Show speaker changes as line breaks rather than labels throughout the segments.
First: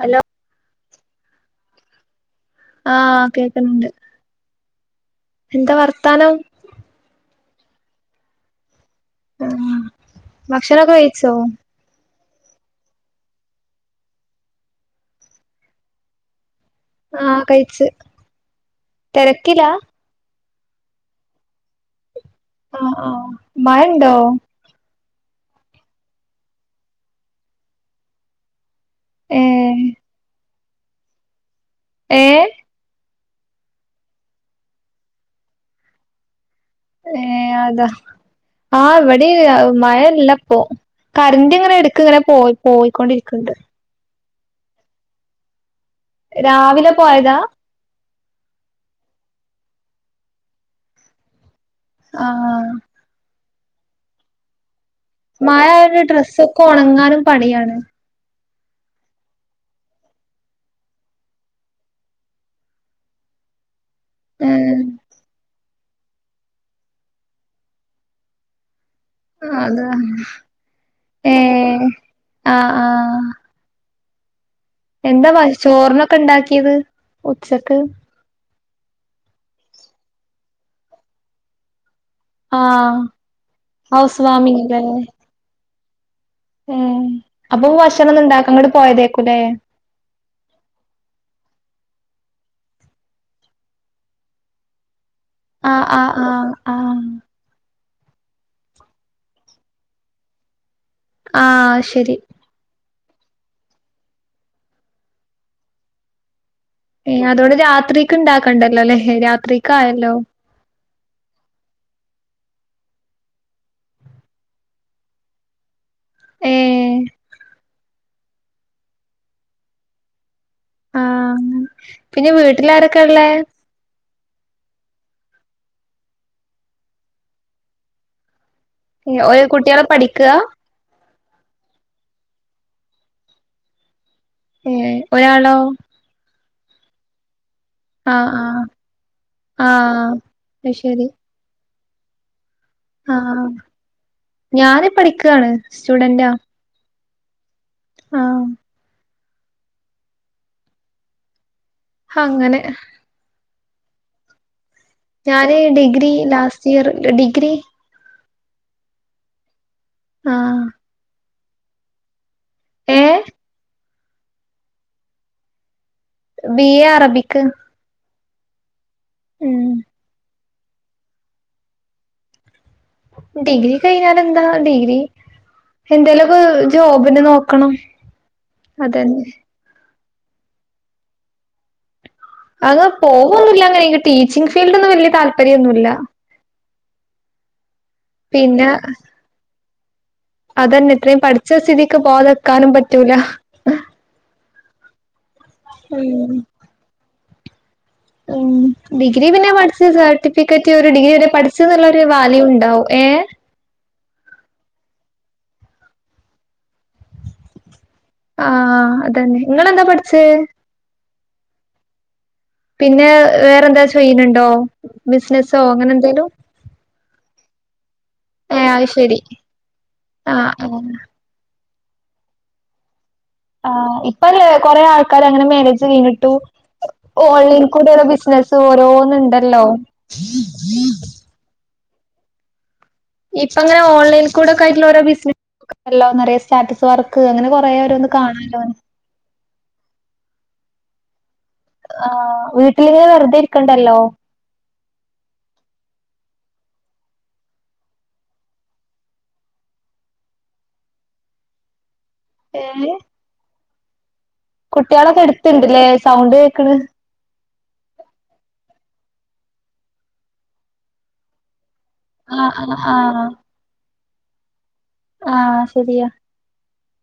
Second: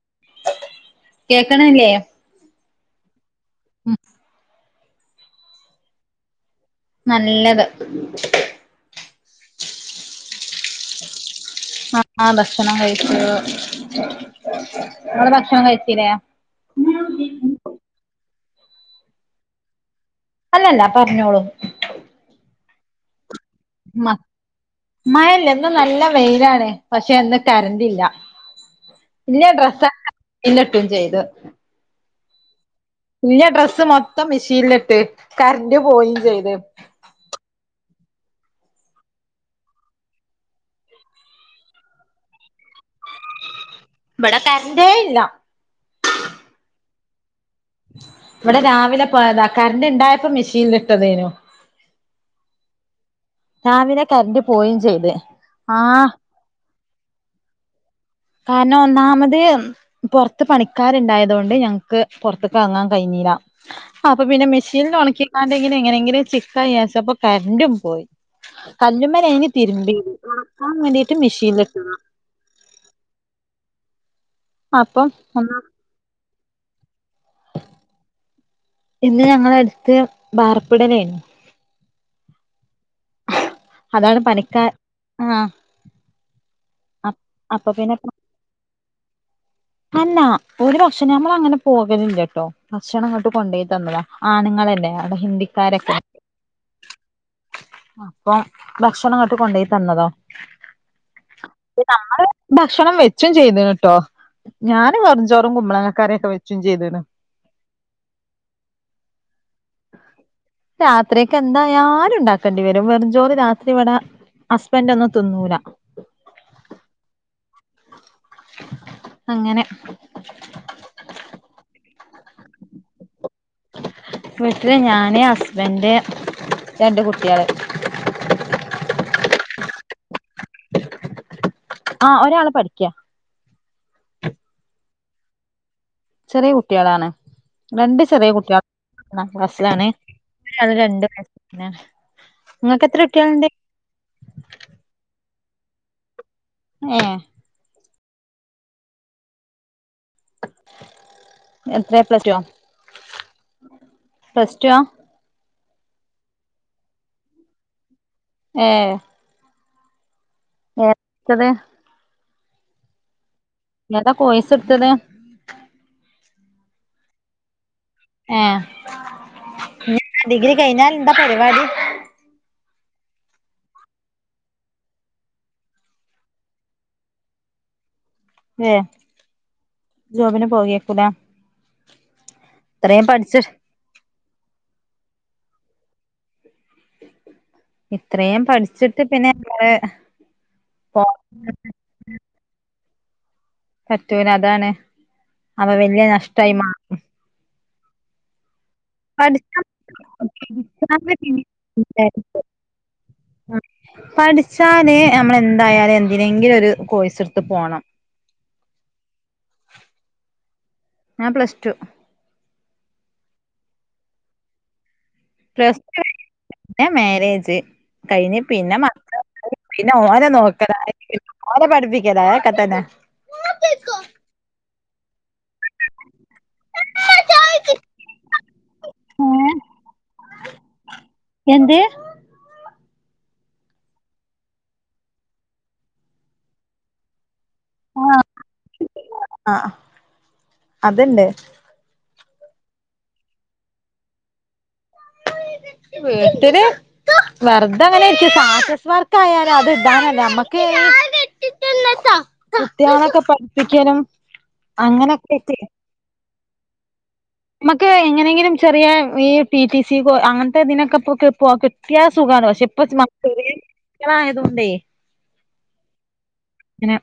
Hello
കേക്കണില്ലേ
ആഹ് കേക്കണ് ണ്ട് എന്താ വർത്താനം
നല്ലത്
ആ ഭക്ഷണമോക്കെ കഴിച്ചോ?
ആ ഭക്ഷണം കഴിച്ചു നിങ്ങൾ ഭക്ഷണം കഴിച്ചില്ലേ
ആഹ് കഴിച്ച്! തിരക്കിലാ?
അല്ലല്ല പറഞ്ഞോളൂ..
ആഹ്! ആഹ്! മഴ ഉണ്ടോ?
മഴ ഇല്ല. ഇന്നു നല്ല വെയിലാണ് പക്ഷെ ഇന്നു കറണ്ടില്ല. ഇല്ലെ
ഏഹ്
ഡ്രസ്സോക്കെ [unintelligible] ചെയ്തു
ഏഹ്
ഇല്ലെ ഡ്രസ്സ് മൊത്തം മെഷീൻലിട്ട് കര്ന്റ് പോയിം ചെയ്ത്
ഏഹ് അതാ ആഹ് ഇവിടിം മഴയില്ല അപ്പോ കര്ന്റ് ഇങ്ങനെ എടക്ക്ങ്ങനെ പോയി പോയിക്കൊണ്ടിരിക്ൻണ്ട്
ഇവിടെ കര്ന്റെ ഇല്ല
രാവിലെ പോയതാ?
ഇവിടെ രാവിലെ പോയതാ കര്ന്റ് ഇണ്ടായപ്പോ മെഷീൻല് ഇട്ടതേനു
ആഹ്!
രാവിലെ കരണ്ട് പോയിം ചെയ്ത്
മഴ ആയോണ്ട്
ആഹ്
ഡ്രസ്സൊക്കെ ഒണങ്ങാനും പണിയാണ്
കാരണം ഒന്നാമത് പോർത്ത് പണിക്കാര്ണ്ടായതു കൊണ്ട് ഞ്ഞംക്ക് പോർത്ത്ക്ക് എറങ്ങാൻ കഴിഞ്ഞീല അപ്പ പിന്നെ
ഏഹ്
മെഷീൽ ഒണക്കി അത് അതെങ്ങനെങ്കിലും ചിക്കാന്ന് വിചാരിച്ചപ്പോ കര്ന്റും പോയി കല്ലുമ്മേ ക്കി കഴിഞ്
അതാ
തിര്മ്പി ഒണക്കാൻ വേണ്ടിട്ട് മെഷീൻല്
ഏഹ്
ഇട്ട്ണ്
ആഹ് ആഹ്
അപ്പം
എന്താ വ
ഒന്ന്
ചോർനൊക്കെ ഇണ്ടാക്കിയത് ഉച്ചക്ക്?
ഇന്ന് ഞങ്ങളെ എട്ത്ത് ബാർപ്പിടലെനു
ആഹ്
അതാണ്
ഹൗസ്
പണിക്കാ
വാമിംഗ്
ആഹ്
ഉം
അ
അപ്പൊ
പിന്നെ
ഭക്ഷണം ഒന്നുണ്ടാക്ക അങ്ങോട്ട് പോയതേക്കുല്ലേ?
അല്ല ഓര് ഭക്ഷണം നമ്മള് അങ്ങനെ പോകലില്ലട്ടോ ഭക്ഷണം ഇങ്ങട്ട് കൊണ്ടോയി തന്നതാ ആണ്ങ്ങളല്ലെ അവിടെ ഹിന്ദി
ആഹ് ആഹ് ആഹ് ആഹ്
അപ്പം ഭക്ഷണം ഇങ്ങട്ട് കൊണ്ടോയി തന്നതാ
ആഹ്
പിന്നെ
ശരി
നമ്മള് ഭക്ഷണം വെച്ചും ചെയ്ത്ണ് ട്ടോ ഞാന് വെർചോറും, കുമ്മളങ്ങ കറിക്കെ വെച്ചും ചെയ്ത്ണ്
ഏഹ് അതോണ്ട് രാത്രിക്ക് ഇണ്ടാക്കണ്ടല്ലോലെ രാത്രി ക്കായല്ലോ?
രാത്രിക്ക് എന്തായാലും ഉണ്ടാക്കേണ്ടി വെരും വെർചോറ് രാത്രി ഇവടെ ഹസ്ബന്റോന്നും തിന്നൂലാ
ഏഹ്
അങ്ങനെ
ആഹ് പിന്നെ വീട്ട്ല് ആരൊക്കെ ഇള്ളേ?
വിട്ട്ല് ഞാന്, ഹസ്ബന്റ്, രണ്ട് കുട്ട്യാള്
ഒരു കുട്ട്യാള് പഠിക്കാ?
ആഹ് ഒരാള് പഠിക്കാ
ഏഹ് ഒരാളോ?
ചെറിയ കുട്ട്യാളാണ് രണ്ട് ചെറിയ
ആഹ്
കുട്ട്യാ
ആഹ്
ഒന്നാം ക്ലാസ്സിലാണ്
ആഹ് അത് ശരി
[unintelligible] പിന്നെ ങ്ങക്ക് എത്ര
ആഹ്
കുട്ട്യാള്ണ്ട്?
ഞാന് പഠിക്കാണ് സ്റ്റുഡന്റാ
ഏഹ്
ആഹ്
എത്രയാ പ്ലസ്റ്റൊ
അങ്ങനെ
പ്ലസ് റ്റുവാ
ഞാന് ഡിഗ്രി ലാസ്റ്റ് ഇയറ് ഡിഗ്രി
ഏഹ്
ആഹ്
[unintelligible] ത്തത്
ഏഹ്
ഏതാ കോയ്സ് ഇട്ത്തത്?
ബി എ അറബിക്ക് ഉം
ഏഹ് ഡിഗ്രി കഴിഞ്ഞാൽ ന്താ പരിപാടി
ഡിഗ്രി കയിഞ്ഞാലന്താ ഡിഗ്രി എന്തേലൊക്കെ ജോബിന് നോക്കണം
ഏഹ്
അതന്നെ
ജോബിന് പോവേക്കുലേ
അങ് പോവൊന്നുല്ല അങ്ങനെ എനിക്ക് ടീച്ചിങ് ഫീൽഡ് ഒന്നും വല്യ താല്പര്യൊന്നുല്ല
ഇത്രയും
പിന്നെ
പഠിച്ചിട്ട് പിന്നെ നമ്മള്
അതന്നെ
പോ
ഇത്രേം പഠിച്ച സ്ഥിതിക്ക് ക്ക് പോതക്കാനും പറ്റൂല
പറ്റൂല അതാണ് അവ വല്യ
ഉം
നഷ്ടായി മാ
ഉം ഡിഗ്രി പിന്നെ
പഠിച്ച
പട്ച്ച സർട്ടിഫിക്കറ്റ് ഒരു ഡിഗ്രി വരെ പഠിച്ച്ന്നുള്ള ഒരു വാല്യുണ്ടാവും ഏഹ്
പഠിച്ചാൽ നമ്മൾ ന്തായാലും എന്തിനെങ്കിലും ഒരു കോയ്സെട്ത്ത് പോണം
ആഹ് അതന്നെ ഇങ്ങളന്താ പട്ച്ചേ
ഞാൻ പ്ലസ് ടു
പിന്നെ വേറെന്താ ചെയ്യ്ണ്ണ്ണ്ടോ ബിസിനസ്സോ അങ്ങനെ ന്തേലും
ന്നെ മേരേജ് കഴിഞ്ഞ്
ഏഹ്
പിന്നെ
അത്
മ
ശരി
പിന്നെ ഓലെ
ആഹ് ആഹ്
നോക്കലായി ഓലെ പഠിപ്പിക്കലാ ഏക്ക തന്നെ
ആഹ് ഇപ്പല്ലേ കൊറെേ ആൾക്കാർ അങ്ങനെ മേരേജഴിഞ്ഞിട്ടും ഓൺലൈൻ കൂടെള്ള ബിസിനസ്
ഏ
ഓരോന്ന്ണ്ടല്ലോ
എന്ത്
ഇപ്പംങ്ങനെ ഓൺലൈൻ കൂടെക്കായിട്ടുള്ള ഓരോ ബിനസ്സ് ല്ലോ നെറെ സ്റ്റാറ്റസ് വർ ക്ക്ങ്ങനെ കൊറെ ഓരോന്ന് കാണല്ലോ
ആഹ് അഹ് അതല്ലെ
ആഹ് വീട്ടിലിങ്ങനെ വെറുതെ ഇരിക്കണ്ടല്ലോ
വീട്ടില് വെറതെങ്ങനെ ഇരിക്കും സാറ്റസ് വർക്കായാൽ അത് ഇടാനല്ല മ്മക്ക്
ഏ
കുട്ടിയാളക്കെ പഠിപ്പിക്കലും
കുട്ട്യാളൊക്കെ എട്ത്ണ്ട്ല്ലേ സൗണ്ട് കേക്ക്ണ്
മമക്ക് എങ്ങനെങ്കിലും ചെറിയ ഈ പി റ്റി സി പോ അങ്ങൻത്തെ ഇതിനൊക്കെ പോക്കെ പോ കിട്ട് ട്ടിയാ
ആ
സുഖാണ് പശേ ഇപ്പൊ
ആ ആ
മ ചെറിയ കുട്ടിയാളായതോണ്ട്
ആഹ് ശെരിയാ
ങ്ങനെ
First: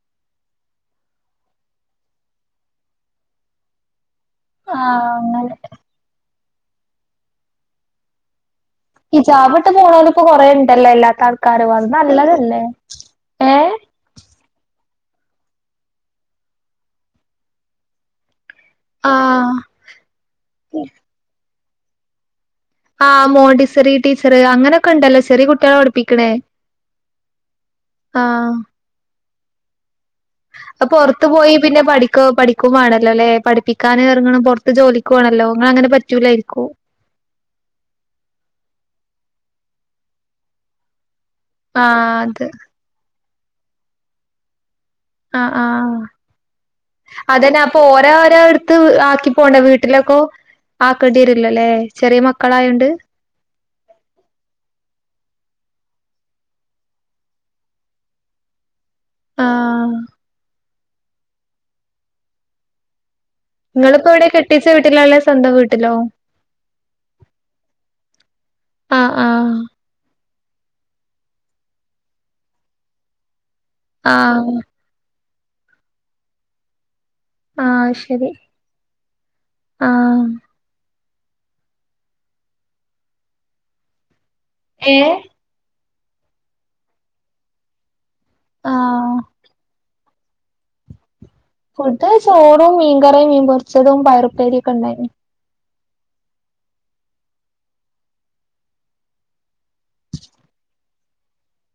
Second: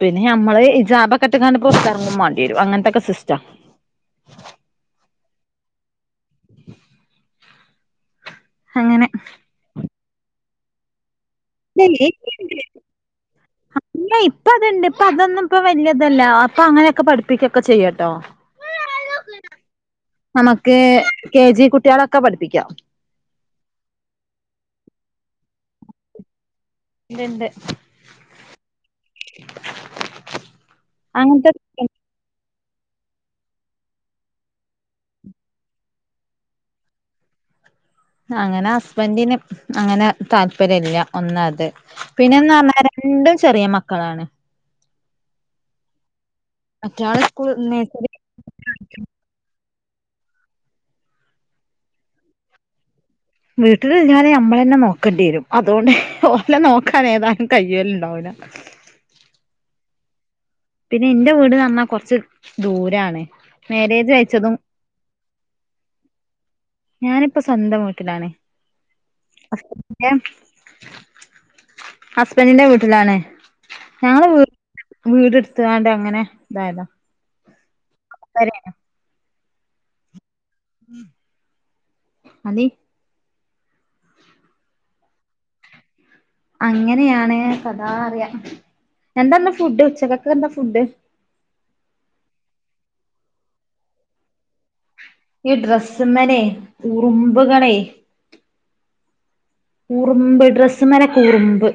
പിന്നെ നമ്മള് ഇജാബകെട്ട് കാണ്ട് പൊറത്തിറങ്ങുമാണ്ടിരും അങ്ങൻത്തെൊക്കെ സിസ്റ്റാ
ആഹ് അങ്ങെനെ
അങ്ങനെ
ഇജാബ് ട്ട് പോണോൽ ഇപ്പൊ കൊറേണ്ടല്ലോ എല്ലാത്ത
ഡെൽ
ഏ
ഇല്ല ഇപ്പത്ണ്ട് പ്പതൊന്നും ഇപ്പൊ വല്യതല്ല അപ്പൊ അങ്ങനെയൊക്കെ പഠിപ്പിക്കൊക്കെ ചെയ്യട്ടോ
ആ
മ്മക്ക് കെ ജി കുട്ട്യാളൊക്കെ പഠിപ്പിക്കാം
ആഹ് മോണ്ടിസെറി ടീച്ചറ് അങ്ങനെയൊക്കെണ്ടല്ലോ ചെറിയ കുട്ട്യേളെപഠിപ്പിക്ണെ
ഇണ്ട്
അപ്പൊ പൊർത്
അങ്ങനത്തെ
പോയി പിന്നെ പഠി ക്കോ പഠിക്കും വാണല്ലോലെ പഠിപ്പിക്കാൻ എറങ്ങണം പൊർത്ത് ജോലിക്കോണല്ലോ ഇങ്ങള ങ്ങനെ പറ്റൂലായിരിക്കും
അങ്ങനെ ഹസ്ബൻറിന് അങ്ങനെ താല്പര്യ ല്ല ഒന്നത്
ആഹ് അത്
പിന്നെന്ന ർഞ്ഞാൽ ണ്ടും ചെറിയ മക്കളാണ്
ആഹ് ആഹ്
മറ്റാള് സ്കൂൾ
അതന്നെ അപ്പൊ ഓ
നേഴ്സറി
രാരാടു ത്ത് ആക്കി പോണ്ട വീട്ടിലൊക്കോ ആക്കേണ്ടിരുല്ലല്ലേ ചെറിയ മക്കളായോണ്ട്
വീട്ടിൽ ഞാനേ അമ്മളന്നെ നോക്കേണ്ടി വരും അതോണ്ട് ഓലെ നോക്കാനേതായാലും കയ്യല് ണ്ടാവ് ല
ആഹ്
പിന്നെ ഇന്റെ വീട്ന്നർഞ്ഞാ കൊറച്ച് ദൂരാണ് മാരേജ്
ങ്ങളിപ്പോവിടെ
കഴിച്ചതും
കെട്ടിച്ച വീട്ടിലാള്ളെ സ്വന്തം വീട്ടിലോ
ഞാനിപ്പോ സ്വന്തം വീട്ടിലാണ്
ആഹ് ആഹ്
ഹസ് ഹസ്ബന്റിന്റെ വീട്ടിലാണ് ഞങ്ങള് വി
ആഹ്
വീട് എടുത്തണ്ട് അങ്ങനെ ഇതായതാ
ആഹ് ശരി
[unintelligible]
ആഹ്
അതെ
ഏഹ്
അങ്ങനെയാണ് കഥാ അറിയാം
ആഹ്
എന്താന്ന്‌ ഫുഡ് ഉച്ചക്കത്തെതെന്താ ഫുഡ്
ഫുഡ് ചോറും മീൻകറിയും മീൻ പൊരിച്ചതും പയറുപ്പേരിക്കെ ഉണ്ടായിരുന്നു
ഈ ഡ്രസ്സ്‌ മേനെ ഉറുമ്പ് കളേ ഉറുമ്പ് ഡ്രസ്സ്‌ മേലൊക്കെ ഉറുമ്പ്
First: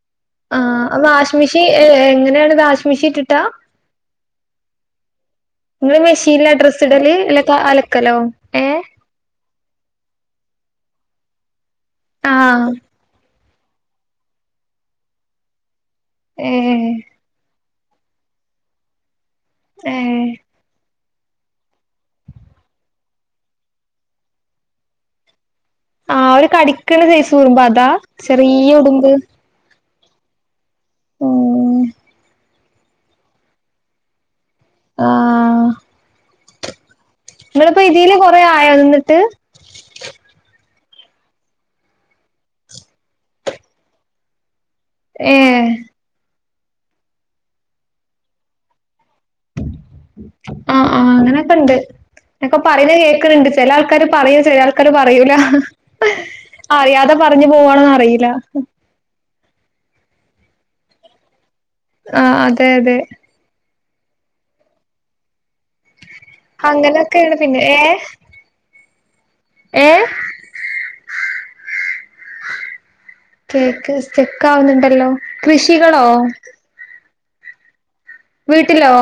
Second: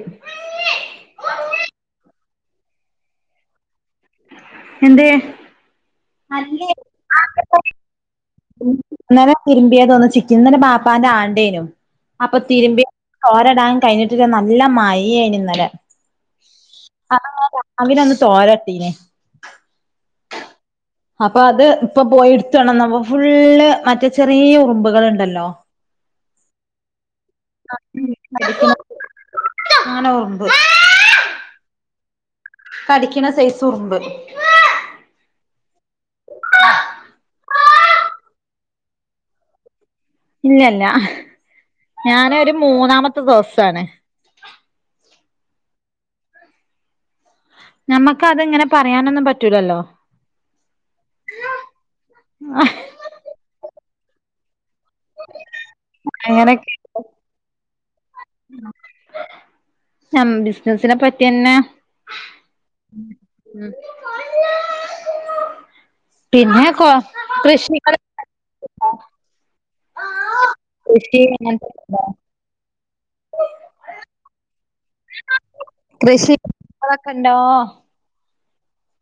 ആഹ് വാഷിം മെഷീൻ എങ്ങനെയാണ് വാഷിം മെഷീനിട്ട് ട്ടാ
എന്തേയ്
നിങ്ങള് മെഷീൻ ല്ലാ ഡ്രസ്സ് ഇടല് എല്ല അലക്കലോ ഏ
ഇന്നലെ തിരുമ്പിയാതൊന്നുച്ചക്ക് ഇന്നലെ വാപ്പാന്റെ ആണ്ടേനു അപ്പൊ
ആഹ്
തിരുമ്പിയ തൊരടാൻ കഴിഞ്ഞിട്ടില്ലാ നല്ല മഴയാനു ഇന്നലെ
ഏഹ്
[unintelligible] ഒന്ന് തോരട്ടീനെ
ഏഹ്
അപ്പൊ അത് ഇപ്പൊ പോയി എടുതോണ്ണന്നപ്പം ഫുള്ള് മറ്റേ ചെറിയ ഉറുമ്പുകളുണ്ടല്ലോ
ആഹ് ഒരു കടിക്കണ സൈസ് ഉറുമ്പാ അതാ
കടിക്കണ
ചെറിയ ഉറുമ്പ്
അങ്ങനെ ഉറുമ്പ്
ഓഹ്
കടിക്കണ സെയ്‌സ് ഉറുമ്പ്
ആഹ്
[unintelligible]
നിങ്ങളിപ്പോ ഇതില് കൊറെ ആയ നിന്നിട്ട്
ഇല്ല ഇല്ല ഞാനരു മൂന്നാമത്തെ ദിവസാണ്
ഏഹ്
നമക്ക് അത് ഇങ്ങനെ പറയാനൊന്നും പറ്റ
ആഹ് ആഹ് അങ്ങനെയൊക്കെ ഇണ്ട് എന്നക്കെ പറയണ കേക്ക്ണ്ട് ചില ആൾക്കാര് പറയൂ ചില ആൾക്കാര് പറയൂല
അങ്ങനൊക്കെ
അറിയാതെ പറഞ്ഞു പോകണ പയില്ല
ഞം ബിസിനസിനെ പറ്റിന്നെ
ആഹ് അതെ അതെ
ഉമ് പിന്നെ കൊ
അങ്ങനൊക്കെയാണ് പിന്നെ
കൃഷ്ണിക
ഏ ഏ
കൃഷി അങ്ങനത്തെ ഒക്കെ ഉണ്ടോ
കേക്ക് സ്റ്റക്കാവുന്നുണ്ടല്ലോ കൃഷികളോ
കൃഷി [unintelligible]
വീട്ടിലോ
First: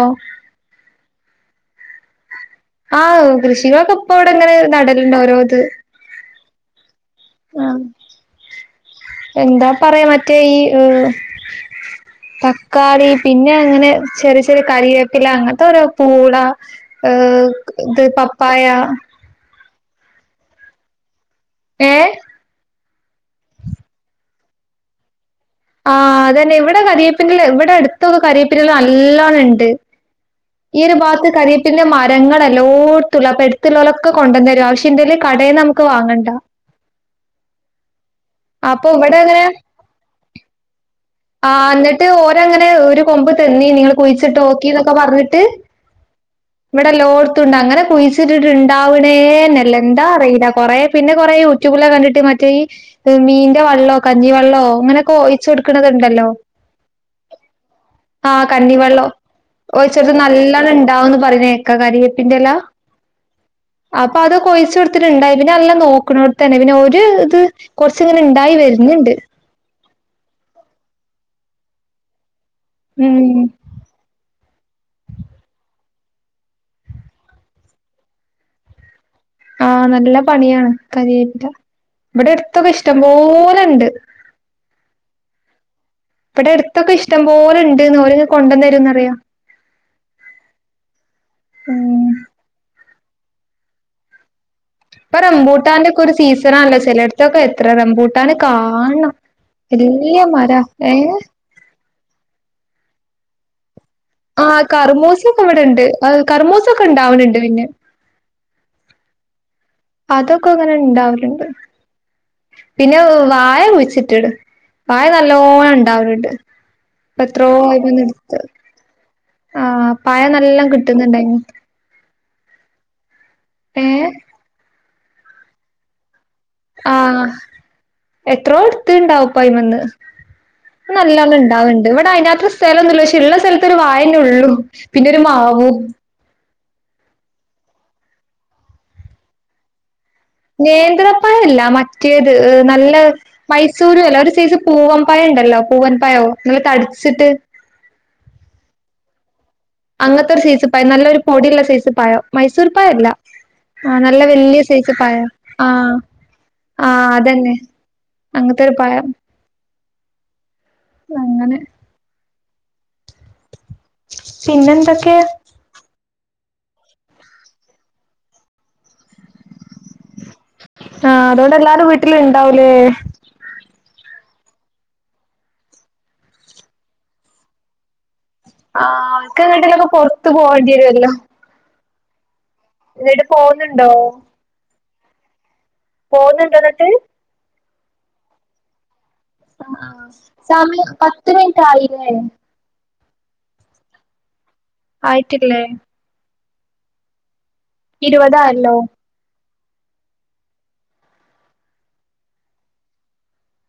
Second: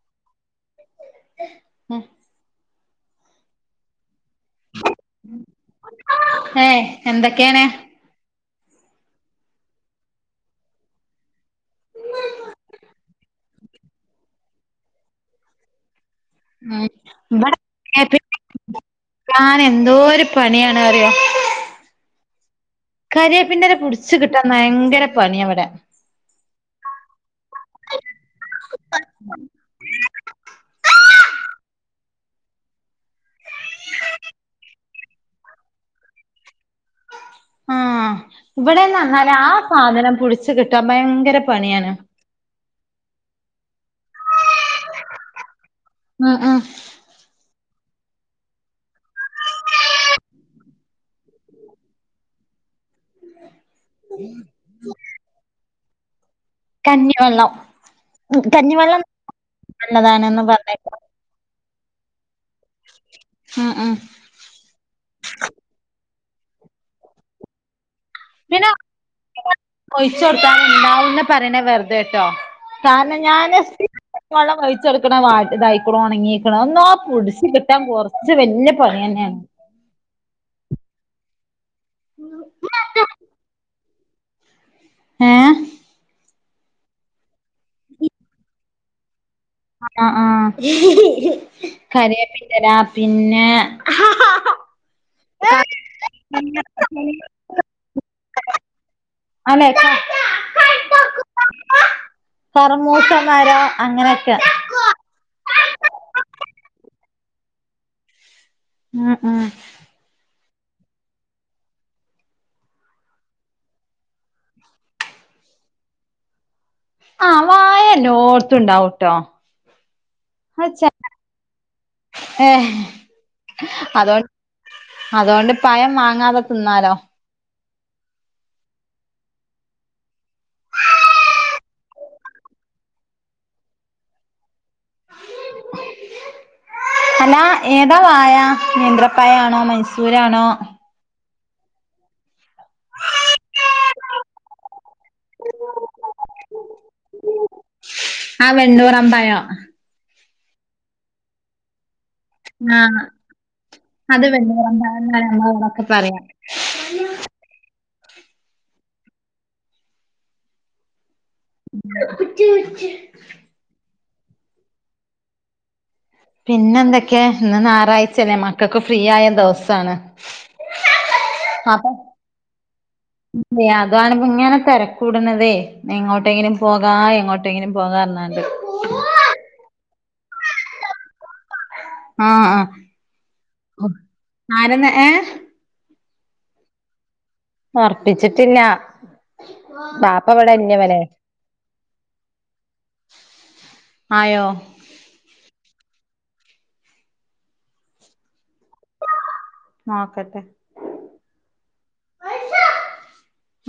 ഉമ്
ആഹ് കൃഷികളൊക്കെ ഇപ്പ ഇവിടെ ഇങ്ങനെ നടലുണ്ട് ഓരോ ഇത്
ഏഹ് എന്തൊക്കെയെണ്
ആഹ് എന്താ പറയാ മറ്റേ ഈ ഏഹ് തക്കാളി പിന്നെ അങ്ങനെ ചെറിയ ചെറിയ കറിവേപ്പില അങ്ങനത്തെ ഓരോ പൂള
ഉം
ഏഹ് ഇത് പപ്പായ
ഞാൻ എന്തോരു പണിയാണ്‌ അറിയോ
ഏഹ്
കരിയേപ്പിൻയില പിടിച്ച് കിട്ടാൻ ഭയങ്കര പണിയാവിടെ
ആഹ് അത് തന്നെ ഇവിടെ കരയേപ്പല് ഇവിടെ അടുത്തൊക്കെ കരിയേപ്പില നല്ലോണംണ്ട് ഈ ഒരു ഭാഗത്ത് കരീപ്പിന്റെ മരങ്ങളല്ലോട്ട്ല്ലാ അപ്പ അടുത്തുള്ളലൊക്കെ കൊണ്ട് തരും ആവശ്യ കരി യേപില കടയിന് നമുക്ക് വാങ്ങണ്ട
ആഹ്
അപ്പൊ ഇവിടെ
ഇവിടെന്ന്ന്നാലേ
അങ്ങനെ
ആ സാധനം പുടിച്ചു കിട്ടാൻ ഭയ
ആഹ് എന്നിട്ട് ഓരങ്ങനെ ഒരു കൊമ്പ് തന്നി നിങ്ങ കുഴിച്ചിട്ട് നോക്കി എന്നൊക്കെ പറഞ്ഞിട്ട്
ഉം ഉം
ഇവിടെ ലോ ഉണ്ട് അങ്ങനെ കുഴിച്ചിട്ടിട്ടുണ്ടാവണേ എന്നല്ല എന്താ അറിയില്ല കൊറേ പിന്നെ കുറേ യു റ്റൂ ബില് കണ്ടിട്ട് മറ്റേ ഈ മീന്റെ വെള്ളമോ കഞ്ഞി വെള്ളോ അങ്ങനെക്കെ ഒഴിച്ച് കൊടുക്കണത്ണ്ടല്ലോ
കഞ്ഞി വെള്ളം
ആഹ് കഞ്ഞി വെള്ളം ഓഴിച്ച്
നല്ലതാണെന്ന്
നല്ലണ്ണം
പറഞ്ഞ്
ഉണ്ടാവന്ന് പറഞ്ഞേ കറിവേപ്പിന്റെയില
ഉം ഉം
അപ്പൊ അതൊക്കെ ഒഴിച്ച് കൊട് ഒത്തിരി ഉണ്ടായി പിന്നെ അല്ല നോക്കണട്ത്ത് തന്നെ പിന്നെ ഒരു ഇത് കൊറച്ച് ഇങ്ങനെ ഉണ്ടായി വരുന്നുണ്ട്
ഒഴിച്ച് കൊടുത്താൻ ഉണ്ടാവന്ന് പറയണ വെറുതെ കേട്ടോ കാരണം
ഉം
ഞാന് വെള്ളം ഒഴിച്ചെടുക്കണ വാടി ഇതായിക്കണോ ഉണങ്ങിക്കണ ഒന്നാ പിടിച്ചി കിട്ടാൻ കുറച്ച് വല്യ പണി തന്നെയാണ്
ആഹ് നല്ല പണിയാണ് [unintelligible] ഇവിടെ അടുത്തൊക്കെ ഇഷ്ടംപോലെണ്ട്
ഏഹ്
ഇവിടെ അടുത്തൊക്കെ ഇഷ്ടം പോലെണ്ട് അവര് ഇങ്ങ് കൊണ്ടുവന്ന് തരുംന്നറിയാം
ആഹ് ആഹ് കറിവേപ്പ് പിന്നെ
ഇപ്പൊ റംബൂട്ടാൻന്റെക്കെ ഒരു സീസണാണല്ലോ ചിലടത്തൊക്കെ എത്ര റംബൂട്ടാൻനാ കാണണം വല്യ മരാ ഏഹ്
കറമുസാ മരം അങ്ങനൊക്കെ
ആഹ് കറ്മൂസ ഒക്കെ ഇവിടെണ്ട് കർമൂസ ഒക്കെ ഉണ്ടാവാനുണ്ട് പിന്നെ
ആഹ് ആഹ്
അതൊക്കെ അങ്ങനെ ഇണ്ടാവലുണ്ട് പിന്നെ വാഴ കുഴിച്ചിട്ട് വാഴ നല്ലോണം ഉണ്ടാവണണ്ട് ഇപ്പ
ആ
എത്രയോ ആയി
വായ
എടുത്ത്
എല്ലോടത്തും ഉണ്ടാവൂട്ടോ
ആഹ് പഴ നല്ലാം കിട്ടുന്നുണ്ടായി
എ
ഏ
അതൊണ്ട് അതൊണ്ട് പഴം പിന്നെ വാങ്ങാതെ ങ്ങാതെതിന്നാലോ
ആഹ് എത്രോ എടുത്ത ഇണ്ടാവും അതിമേന്ന് ഇവിടെ നല്ലോണ്ണം ഉണ്ടാവുന്നുണ്ട് ഇവിടെ അതിനകത്ത് സ്ഥലംന്നുല്ല പക്ഷെ ഉള്ള സ്ഥലത്ത് ഒരു വാഴന്നേള്ളു പിന്നെ ഒരു മാവും
അലാ ഏതാ വാഴ നേന്ത്രപ്പഴ ആണോ മൈസൂരാണോ
നേന്ത്രപ്പഴല്ല മറ്റേത് നല്ല മൈസൂരല്ല ഒര് സയ്സ് പൂവൻ പാഴംണ്ടല്ലോ പൂവൻ പഴം നല്ല തടിച്ചിട്ട്
ആഹ് വെണ്ണൂറാൻ പഴം
അങ്ങനത്തെ ഒരു സയിസ് പഴം നല്ലൊരു പൊടിയുള്ള സയിസ് പഴം മൈസൂർ
ആ
പഴല്ല ആഹ് നല്ല
അത്
വല്യ
വെണ്ണൂറം
സൈസ്
എന്നാണ്
പഴം
നമ്മളെ ഇവിടൊക്കെ
ആഹ്
പറയാ
ആഹ് അത് തന്നെ അങ്ങനത്തൊരു പഴം അങ്ങനെ
[unintelligible]
പിന്നന്തൊക്കെയാ
പിന്നെ എന്തൊക്കെയ ഇന്ന് ഞായറാഴ്ചല്ലേ മക്കൾക്ക് ഫ്രീ ആയ ദിവസാണ്
ആഹ് അതോണ്ട് എല്ലാരും വീട്ടില് ഇണ്ടാവല്ലേ
മിആദ്വാണങ്കി ഇങ്ങനെ തിരക്കൂടുന്നതേ ന്നെങ്ങോട്ടെങ്കിലും പോകാ എങ്ങോട്ടെങ്കിലും പോകാറഞ്ഞാണ്ട്
ആഹ് അവർക്ക്ങ്ങട്ടേലൊക്കെ പുറത്തു പോകേണ്ടിവരുവല്ലോ
ആഹ് ആഹ്
എന്നിട്ട് പോവുന്നുണ്ടോ
ആരെമ്മെ ഏഹ്
പോവുന്നുണ്ടൊന്നെട്ട്?
ഒർപ്പിച്ചിട്ടില്ലാ
ആഹ് ആഹ് സമയം പത്ത് മിനിറ്റ് ആയിലേ?
ആയോ?
ആയിട്ടില്ലെ? ഇരുവതായല്ലോ?
നോക്കട്ടെ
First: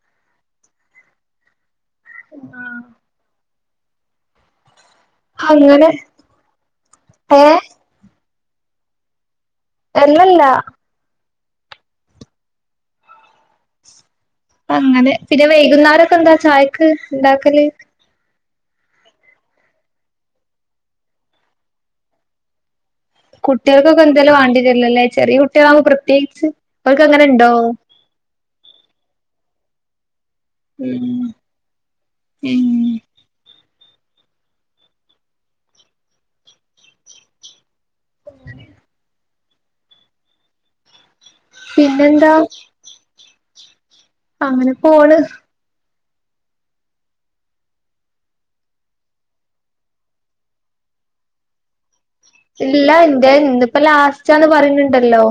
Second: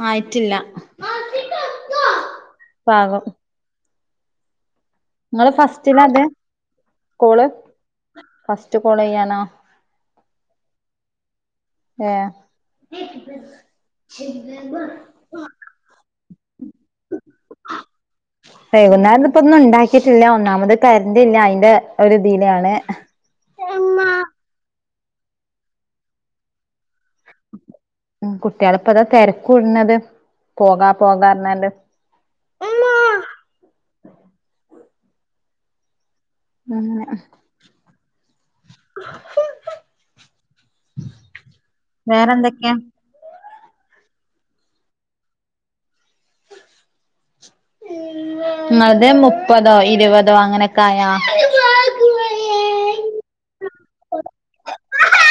ആയിട്ടില്ല പാവം ഇങ്ങള്
അങ്ങനെ
ഫസ്റ്റിലാത് കോള്
ഏഹ്
ഫസ്റ്റ് കോളെയ്യാണോ?
എല്ലല്ലാ
ഏഹ്
അങ്ങനെ പിന്നെ വൈകുന്നേരൊക്കെന്താ ചായക്ക് ഇണ്ടാക്കല്?
വൈകുന്നേരെന്ന്പ്പൊന്നും ഇണ്ടാക്കിട്ടില്ല ഒന്നാമത് കരണ്ടില്ല അയിന്റെ ഒരുതിലാണ്
കുട്ടിയൾക്കൊക്കെ എന്തേലും വാണ്ടിയെരൊല്ലലെ ചെറിയ കുട്ടികളാകുമ്പോ പ്രത്യേകിച്ച് ഓൽക്കങ്ങനെണ്ടോ?
മ് കുട്ട്യാള്പ്പെതാ തെരക്കൂട്ണത് പോകാ
ഉം
പോകാർഞ്ഞാണ്ട്
ഉം
അങ്ങനെ
പിന്നെന്താ അങ്ങനെ പോണ്
ഇങ്ങൾതെ മുപ്പതോ, ഇരുപതോ അങ്ങനൊക്കായോ?
ഇല്ല ഇന്റെ ഇന്ന്പ്പൊ ലാസ്റ്റാന്ന് പറയ്ണ് ണ്ടല്ലോ?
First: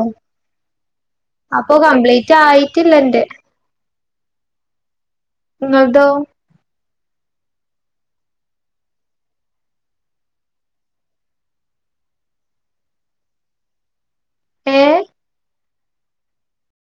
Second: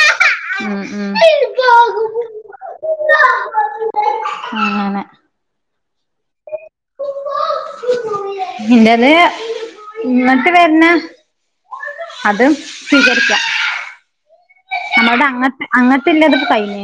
ഉം ഉം
അപ്പൊ കംപ്ലീറ്റായിട്ടില്ലെന്റെ
അങ്ങനെ
ഇങ്ങൾതോ?
ഇന്റെത് ഇങ്ങട്ട് വെര്ണെ അത് സ്വീകരിക്കാ
ഏഹ്
നമ്മൾത് അങ്ങട്ട് അങ്ങട്ടില്ലെത് കഴിഞ്ഞ്ണ്